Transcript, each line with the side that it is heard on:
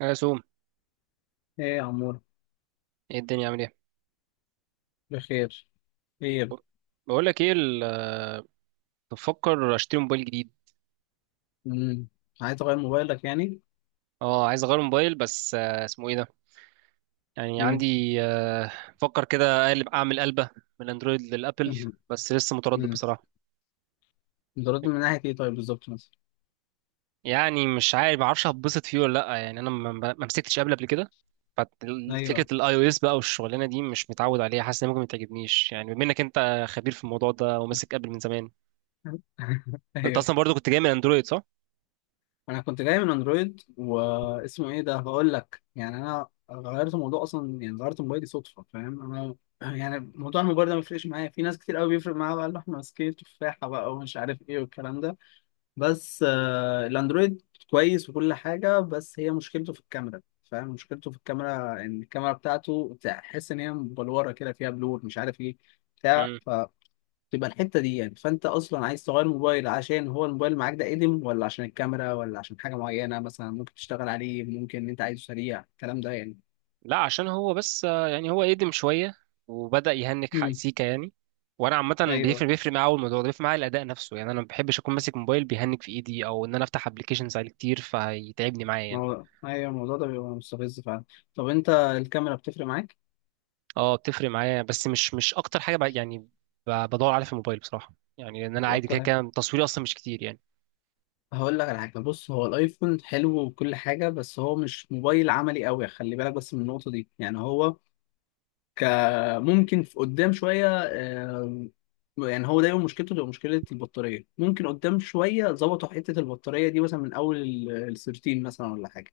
right: يا سوم،
left: ايه يا عمور.
right: ايه الدنيا عامل ايه؟
left: بخير، خير.
right: بقول لك ايه، بفكر اشتري موبايل جديد.
left: امم عايز تغير موبايلك يعني.
right: اه، عايز اغير موبايل، بس اسمه ايه ده. يعني
left: امم
right: عندي بفكر كده اقلب، اعمل قلبه من الاندرويد للابل،
left: امم
right: بس لسه متردد
left: أمم.
right: بصراحه.
left: بترد من ناحية ايه طيب بالظبط مثلا؟
right: يعني مش عارف، ما اعرفش هتبسط فيه ولا لا، يعني انا ما مسكتش ابل قبل كده. ففكره
left: ايوه
right: الاي او اس بقى والشغلانه دي مش متعود عليها، حاسس ان ممكن ما تعجبنيش. يعني بما انك انت خبير في الموضوع ده وماسك ابل من زمان، انت
left: ايوه،
right: اصلا برضو كنت جاي من اندرويد صح؟
left: انا كنت جاي من اندرويد واسمه ايه ده، هقول لك يعني انا غيرت الموضوع اصلا، يعني غيرت موبايلي صدفة فاهم انا. يعني موضوع الموبايل ده ما بيفرقش معايا، في ناس كتير قوي بيفرق معايا بقى اللي احنا ماسكين تفاحة بقى ومش عارف ايه والكلام ده. بس الاندرويد كويس وكل حاجه، بس هي مشكلته في الكاميرا. فاهم مشكلته في الكاميرا ان الكاميرا بتاعته تحس ان هي مبلوره كده، فيها بلور مش عارف ايه بتاع، فتبقى الحته دي يعني. فانت اصلا عايز تغير موبايل عشان هو الموبايل معاك ده قديم، ولا عشان الكاميرا، ولا عشان حاجه معينه مثلا ممكن تشتغل عليه، ممكن ان انت عايزه سريع، الكلام ده يعني.
right: لا عشان هو بس يعني هو قدم شوية، وبدأ يهنك حق
left: امم
right: سيكا يعني. وانا عامة
left: ايوه،
right: بيفرق معايا أوي، الموضوع ده بيفرق معايا، الاداء نفسه يعني. انا ما بحبش اكون ماسك موبايل بيهنك في ايدي، او ان انا افتح ابلكيشنز عليه كتير فيتعبني معايا
left: ما
right: يعني.
left: هو ايوه الموضوع ده بيبقى مستفز فعلا. طب انت الكاميرا بتفرق معاك؟
right: اه بتفرق معايا، بس مش اكتر حاجة بقى يعني. بدور عليها في الموبايل بصراحة، يعني ان انا
left: مش
right: عادي، كده
left: اكتر.
right: كده تصويري اصلا مش كتير يعني.
left: هقول لك على حاجه، بص هو الايفون حلو وكل حاجه، بس هو مش موبايل عملي قوي. خلي بالك بس من النقطه دي، يعني هو ك ممكن في قدام شويه، يعني هو دايما مشكلته تبقى مشكله البطاريه. ممكن قدام شويه ظبطوا حته البطاريه دي، مثلا من اول ال 13 مثلا ولا حاجه،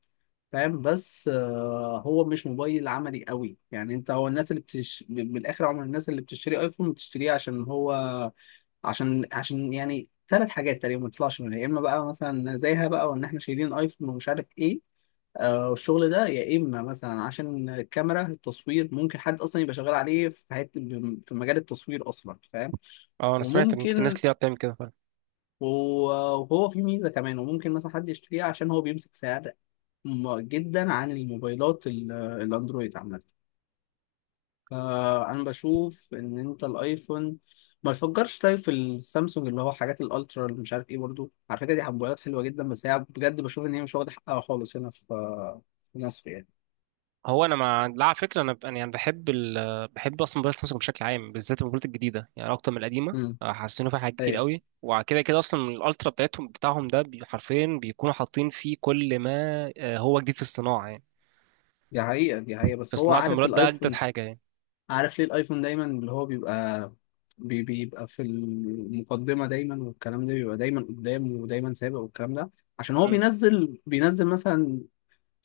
left: فاهم؟ بس هو مش موبايل عملي قوي يعني. انت هو الناس بالاخر عمر الناس اللي بتشتري ايفون بتشتريه عشان هو عشان يعني ثلاث حاجات تقريبا ما تطلعش منها. يا اما بقى مثلا زيها بقى، وان احنا شايلين ايفون ومش عارف ايه آه والشغل ده، يا اما مثلا عشان الكاميرا، التصوير ممكن حد اصلا يبقى شغال عليه في حته، في مجال التصوير اصلا فاهم.
right: اه انا سمعت ان ناس
left: وممكن
right: كتير بتعمل كده.
left: وهو في ميزه كمان، وممكن مثلا حد يشتريه عشان هو بيمسك سعر جدا عن الموبايلات الاندرويد عامه. فانا بشوف ان انت الايفون ما يفكرش. طيب في السامسونج اللي هو حاجات الالترا اللي مش عارف ايه، برضو على فكره دي حبويات حلوه جدا، بس هي بجد بشوف ان هي مش واخده حقها خالص هنا في في مصر يعني.
right: هو انا مع، لا على فكره، انا يعني، انا يعني بحب اصلا موبايل سامسونج بشكل عام، بالذات الموبايلات الجديده يعني اكتر من القديمه.
left: امم
right: حسنوا فيها حاجات كتير
left: ايوه،
right: قوي، وكده كده اصلا الالترا بتاعهم ده حرفيا بيكونوا حاطين فيه كل ما هو جديد في الصناعه يعني.
left: دي حقيقه دي حقيقه.
right: في
left: بس هو
right: صناعه
left: عارف
right: الموبايلات ده اجدد
left: الايفون،
right: حاجه يعني.
left: عارف ليه الايفون دايما اللي هو بيبقى بيبقى في المقدمه دايما، والكلام ده بيبقى دايما قدام ودايما سابق والكلام ده؟ عشان هو
right: م-
left: بينزل مثلا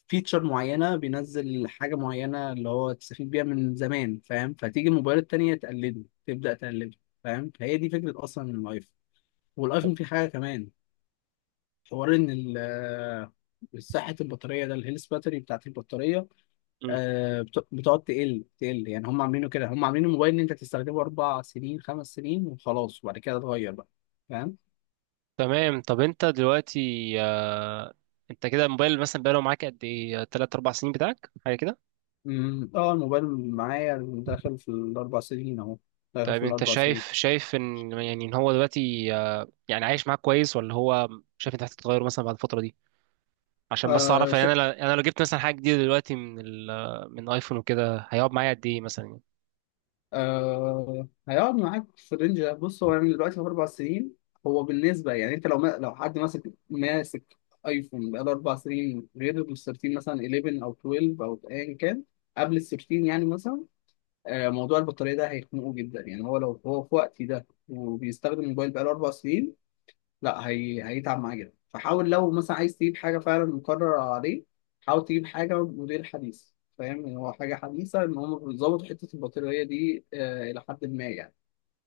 left: فيتشر معينه، بينزل حاجه معينه اللي هو تستفيد بيها من زمان فاهم. فتيجي الموبايلات التانيه تقلده، تبدا تقلده فاهم. فهي دي فكره اصلا الايفون. والايفون فيه حاجه كمان، حوار ان صحة البطارية ده، الهيلث باتري بتاعت البطارية
right: م.
left: بتقعد تقل يعني. هم عاملينه كده، هم عاملين الموبايل ان انت تستخدمه اربع سنين خمس سنين وخلاص، وبعد كده اتغير بقى فاهم؟
right: تمام. طب انت دلوقتي آه، انت كده الموبايل مثلا بقاله معاك قد ايه، 3 4 سنين بتاعك، حاجه كده؟
left: اه الموبايل معايا داخل في الاربع سنين اهو، داخل
right: طيب
left: في
right: انت
left: الاربع سنين.
right: شايف ان يعني ان هو دلوقتي يعني عايش معاك كويس، ولا هو شايف انت محتاج تغيره مثلا بعد الفتره دي؟ عشان بس اعرف
left: آه
right: يعني،
left: ش...
right: انا انا لو جبت مثلا حاجه جديده دلوقتي من من ايفون وكده، هيقعد معايا قد ايه مثلا يعني؟
left: آه هيقعد معاك في الرينج ده. بص هو يعني دلوقتي في اربع سنين، هو بالنسبه يعني انت لو ما لو حد ماسك ايفون بقاله اربع سنين، غير ال 13 مثلا، 11 او 12 او ايا كان قبل ال 13 يعني مثلا. آه موضوع البطاريه ده هيخنقه جدا يعني. هو لو هو في وقتي ده وبيستخدم الموبايل بقاله اربع سنين، لا هي... هيتعب معاه جدا. فحاول لو مثلا عايز تجيب حاجة فعلا مقرر عليه، حاول تجيب حاجة موديل حديث فاهم، إن هو حاجة حديثة إن هم بيظبطوا حتة البطارية دي آه إلى حد ما يعني.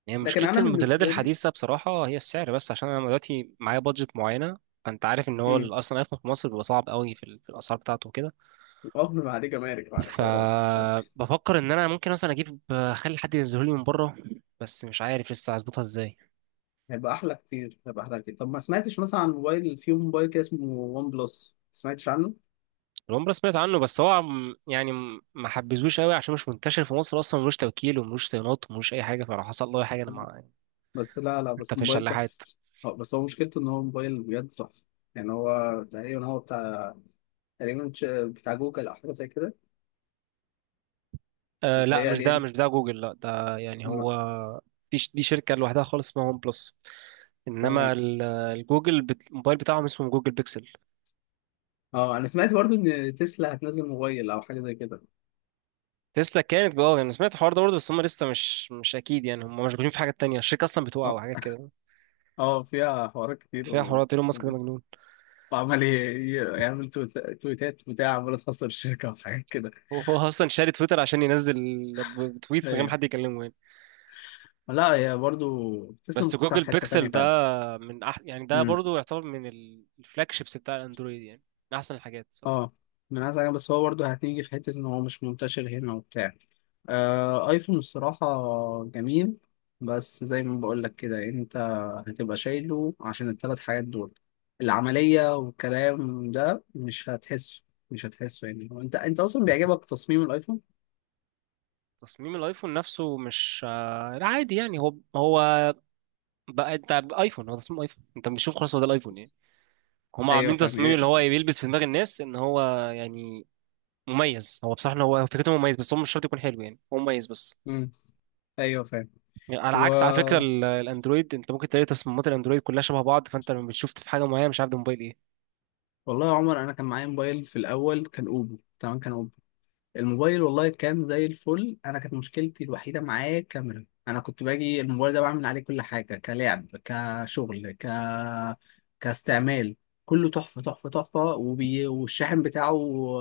right: يعني
left: لكن
right: مشكله
left: أنا
right: الموديلات
left: بالنسبة لي
right: الحديثه بصراحه هي السعر بس، عشان انا دلوقتي معايا بادجت معينه. فانت عارف ان هو
left: امم
right: اصلا ايفون في مصر بيبقى صعب قوي في، في الاسعار بتاعته وكده.
left: ما عليه جمارك بعد حوارات مش عارف.
right: فبفكر ان انا ممكن مثلا اجيب، اخلي حد ينزله لي من بره، بس مش عارف لسه هظبطها ازاي.
left: هيبقى أحلى كتير، هيبقى أحلى كتير. طب ما سمعتش مثلا عن موبايل، في موبايل كده اسمه ون بلس، ما سمعتش عنه؟
right: الون سمعت عنه، بس هو يعني ما حبيتهوش قوي عشان مش منتشر في مصر اصلا، ملوش توكيل وملوش صيانات وملوش اي حاجه، فلو حصل له اي حاجه انا
left: بس لا لا
right: انت
left: بس
right: في
left: موبايل تحفة.
right: الشلاحات.
left: بس هو مشكلته إن هو موبايل بجد تحفة. يعني هو تقريبا هو بتاع، بتاع جوجل أو حاجة زي كده،
right: آه لا، مش
left: متهيألي
right: ده،
left: يعني.
right: مش ده جوجل، لا ده يعني
left: م-
right: هو، في دي شركة لوحدها خالص اسمها ون بلس. انما
left: تمام.
right: الموبايل بتاعهم اسمه جوجل بيكسل.
left: اه انا سمعت برضو ان تسلا هتنزل موبايل او حاجه زي كده.
right: تسلا كانت بقى يعني، أنا سمعت الحوار ده برضه، بس هم لسه مش اكيد يعني، هم مشغولين في حاجات تانية، الشركة اصلا بتوقع
left: اه
right: وحاجات كده،
left: اه فيها حوارات كتير
right: فيها حوارات. ايلون ماسك ده
left: و-
right: مجنون.
left: وعمال يعمل تويتات بتاع، عمال تخسر الشركه وحاجات كده.
right: هو اصلا شاري تويتر عشان ينزل بتويتس من غير ما
left: ايوه
right: حد يكلمه يعني.
left: لا، هي برضو تسلا
right: بس
left: مكتسحه
right: جوجل
left: في حته تانيه.
right: بيكسل ده، من يعني ده
left: فعلا.
right: برضه يعتبر من الفلاج شيبس بتاع الاندرويد يعني، من احسن الحاجات صراحة.
left: اه. من عايز حاجة، بس هو برضه هتيجي في حتة إن هو مش منتشر هنا وبتاع. آه أيفون الصراحة جميل. بس زي ما بقولك كده، أنت هتبقى شايله عشان التلات حاجات دول، العملية والكلام ده مش هتحسه، مش هتحسه يعني. هو أنت أنت أصلا بيعجبك تصميم الأيفون؟
right: تصميم الايفون نفسه مش لا عادي يعني، هو هو بقى انت ايفون هو تصميم ايفون، انت بتشوف خلاص هو ده الايفون يعني. هما
left: أيوه
right: عاملين
left: فاهم
right: تصميم اللي هو
left: يعني.
right: بيلبس في دماغ الناس ان هو يعني مميز. هو بصراحة إن هو فكرته مميز، بس هو مش شرط يكون حلو يعني، هو مميز بس.
left: مم، أيوه فاهم.
right: يعني على
left: و...
right: عكس على فكرة الاندرويد، انت ممكن تلاقي تصميمات الاندرويد كلها شبه بعض، فانت لما بتشوف في حاجة معينة مش عارف ده موبايل ايه.
left: والله يا عمر أنا كان معايا موبايل في الأول كان أوبو، تمام؟ كان الموبايل والله كان زي الفل. انا كانت مشكلتي الوحيده معاه كاميرا. انا كنت باجي الموبايل ده بعمل عليه كل حاجه، كلعب كشغل كاستعمال، كله تحفه تحفه تحفه. والشاحن بتاعه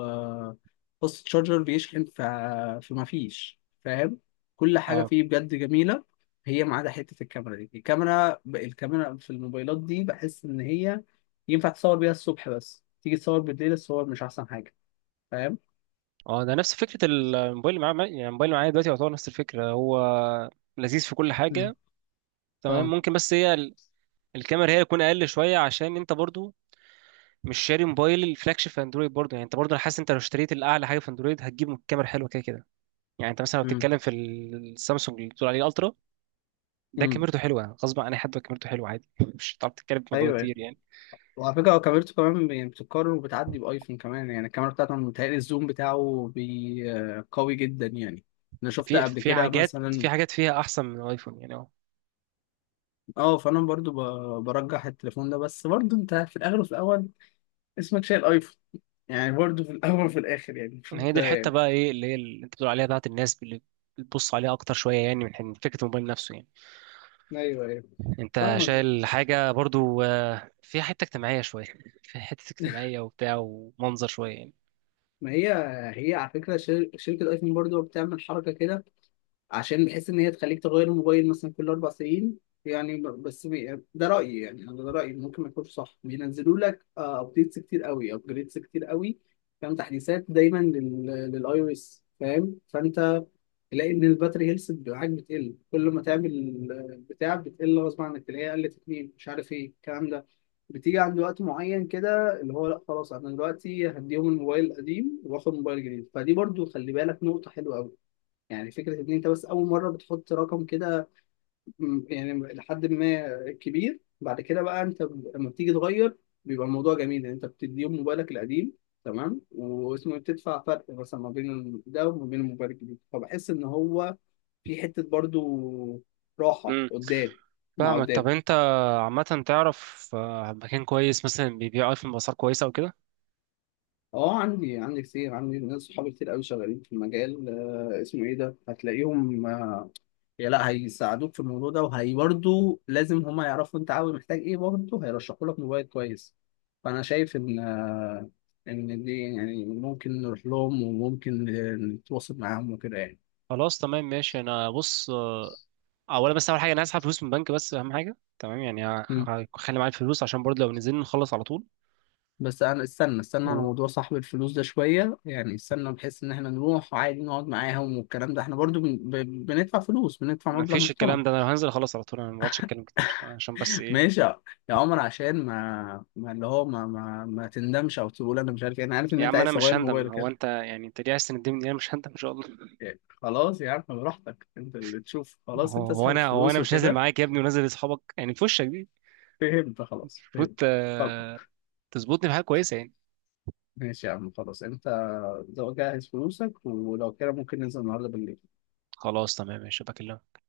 left: قصه شارجر بيشحن فما فيش فاهم. كل حاجه
right: اه
left: فيه بجد جميله. هي ما عدا حته الكاميرا دي. الكاميرا، الكاميرا في الموبايلات دي بحس ان هي ينفع تصور بيها الصبح، بس تيجي تصور بالليل الصور مش احسن حاجه فاهم.
right: اه، ده نفس فكرة الموبايل اللي معايا يعني، الموبايل اللي معايا دلوقتي يعتبر نفس الفكرة، هو لذيذ في كل
left: مم.
right: حاجة. تمام،
left: اه.
right: ممكن بس هي الكاميرا هي تكون اقل شويه، عشان انت برضو مش شاري موبايل الفلاج شيب في اندرويد برضه يعني. انت برضه انا حاسس انت لو اشتريت الاعلى حاجه في اندرويد هتجيب كاميرا حلوه كده كده يعني. انت مثلا لو
left: امم
right: بتتكلم في السامسونج اللي بتقول عليه الترا، ده
left: امم
right: كاميرته حلوه غصب عن اي حد، كاميرته حلوه عادي مش هتعرف تتكلم في موضوع
left: ايوه ايوه.
right: كتير يعني.
left: وعلى فكره هو كاميرته كمان يعني بتتكرر وبتعدي بايفون كمان يعني. الكاميرا بتاعته أنا متهيألي الزوم بتاعه بي... آه، قوي جدا يعني، انا شفت
right: في
left: قبل
right: في
left: كده
right: حاجات، في
left: مثلا.
right: حاجات فيها احسن من الايفون يعني، اه.
left: اه. برجح التليفون ده. بس برضو انت في الاخر وفي الاول اسمك شايل ايفون، يعني برضو في الاول وفي الاخر، يعني شوف
right: هي دي
left: ده
right: الحته
left: يعني.
right: بقى، ايه اللي هي اللي انت بتقول عليها بتاعت الناس اللي بتبص عليها اكتر شويه يعني، من حين فكره الموبايل نفسه يعني.
left: ايوه ايوه
right: انت
left: فاهمك.
right: شايل حاجه برضو فيها حته اجتماعيه شويه، فيها حته اجتماعيه وبتاع ومنظر شويه يعني.
left: ما هي، هي على فكره شركه ايفون برضو بتعمل حركه كده، عشان بحيث ان هي تخليك تغير الموبايل مثلا كل اربع سنين. يعني بس ده رايي يعني، انا ده رايي ممكن ما يكونش صح. بينزلوا لك ابديتس كتير قوي، ابجريدز كتير قوي فاهم، تحديثات دايما للاي او اس فاهم. فانت تلاقي ان الباتري هيلث معاك بتقل، كل ما تعمل آه، بتاع بتقل غصب عنك، تلاقيها قلت اتنين مش عارف ايه الكلام ده. بتيجي عند وقت معين كده اللي هو، لا خلاص انا دلوقتي هديهم الموبايل القديم واخد موبايل جديد. فدي برضو خلي بالك نقطة حلوة قوي. يعني فكرة إن أنت بس أول مرة بتحط رقم كده، يعني لحد ما كبير بعد كده بقى، أنت لما بتيجي تغير بيبقى الموضوع جميل. يعني أنت بتديهم موبايلك القديم، تمام؟ واسمه إيه، بتدفع فرق مثلا ما بين ده وما بين الموبايل الجديد. فبحس إن هو في حتة برضو راحة قدام، مع
right: فاهمك. طب
left: قدام.
right: انت عامة تعرف مكان كويس مثلا بيبيع ايفون بأسعار كويسة او كده؟
left: اه عندي كتير، عندي ناس صحابي كتير قوي شغالين في المجال آه اسمه ايه ده. هتلاقيهم آه، يا لا هيساعدوك في الموضوع ده، وهي برضه لازم هما يعرفوا انت عاوز محتاج ايه، برضه هيرشحوا لك موبايل كويس. فانا شايف ان ان دي يعني ممكن نروح لهم، وممكن نتواصل معاهم وكده يعني.
right: خلاص تمام ماشي. انا بص اولا، بس اول حاجة انا هسحب فلوس من البنك، بس اهم حاجة تمام يعني.
left: مم.
right: هخلي معايا الفلوس عشان برضه لو نزلنا نخلص على طول.
left: بس انا استنى استنى على موضوع صاحب الفلوس ده شويه يعني، استنى بحيث ان احنا نروح وعادي نقعد معاهم والكلام ده، احنا برضو بندفع فلوس، بندفع مبلغ
right: ومفيش
left: محترم.
right: الكلام ده، انا لو هنزل اخلص على طول انا مبقعدش اتكلم كتير عشان بس ايه.
left: ماشي يا عمر، عشان ما اللي هو ما تندمش او تقول انا مش عارف إيه. انا عارف ان
right: يا
left: انت
right: عم انا
left: عايز
right: مش
left: تغير
right: هندم،
left: موبايلك.
right: هو انت يعني انت ليه عايز تندمني؟ انا مش هندم ان شاء الله.
left: يعني خلاص يا عم براحتك، انت اللي تشوف. خلاص
right: هو
left: انت
right: هو
left: اسحب
right: انا هو
left: الفلوس
right: انا مش نازل
left: وكده.
right: معاك يا ابني ونازل لاصحابك يعني في وشك دي؟
left: فهمت خلاص
right: المفروض
left: فهمت. خلاص
right: تظبطني في حاجة كويسة يعني.
left: ماشي يا عم. خلاص انت جهز فلوسك، ولو كده ممكن ننزل النهارده بالليل.
right: خلاص تمام ماشي، بكلمك.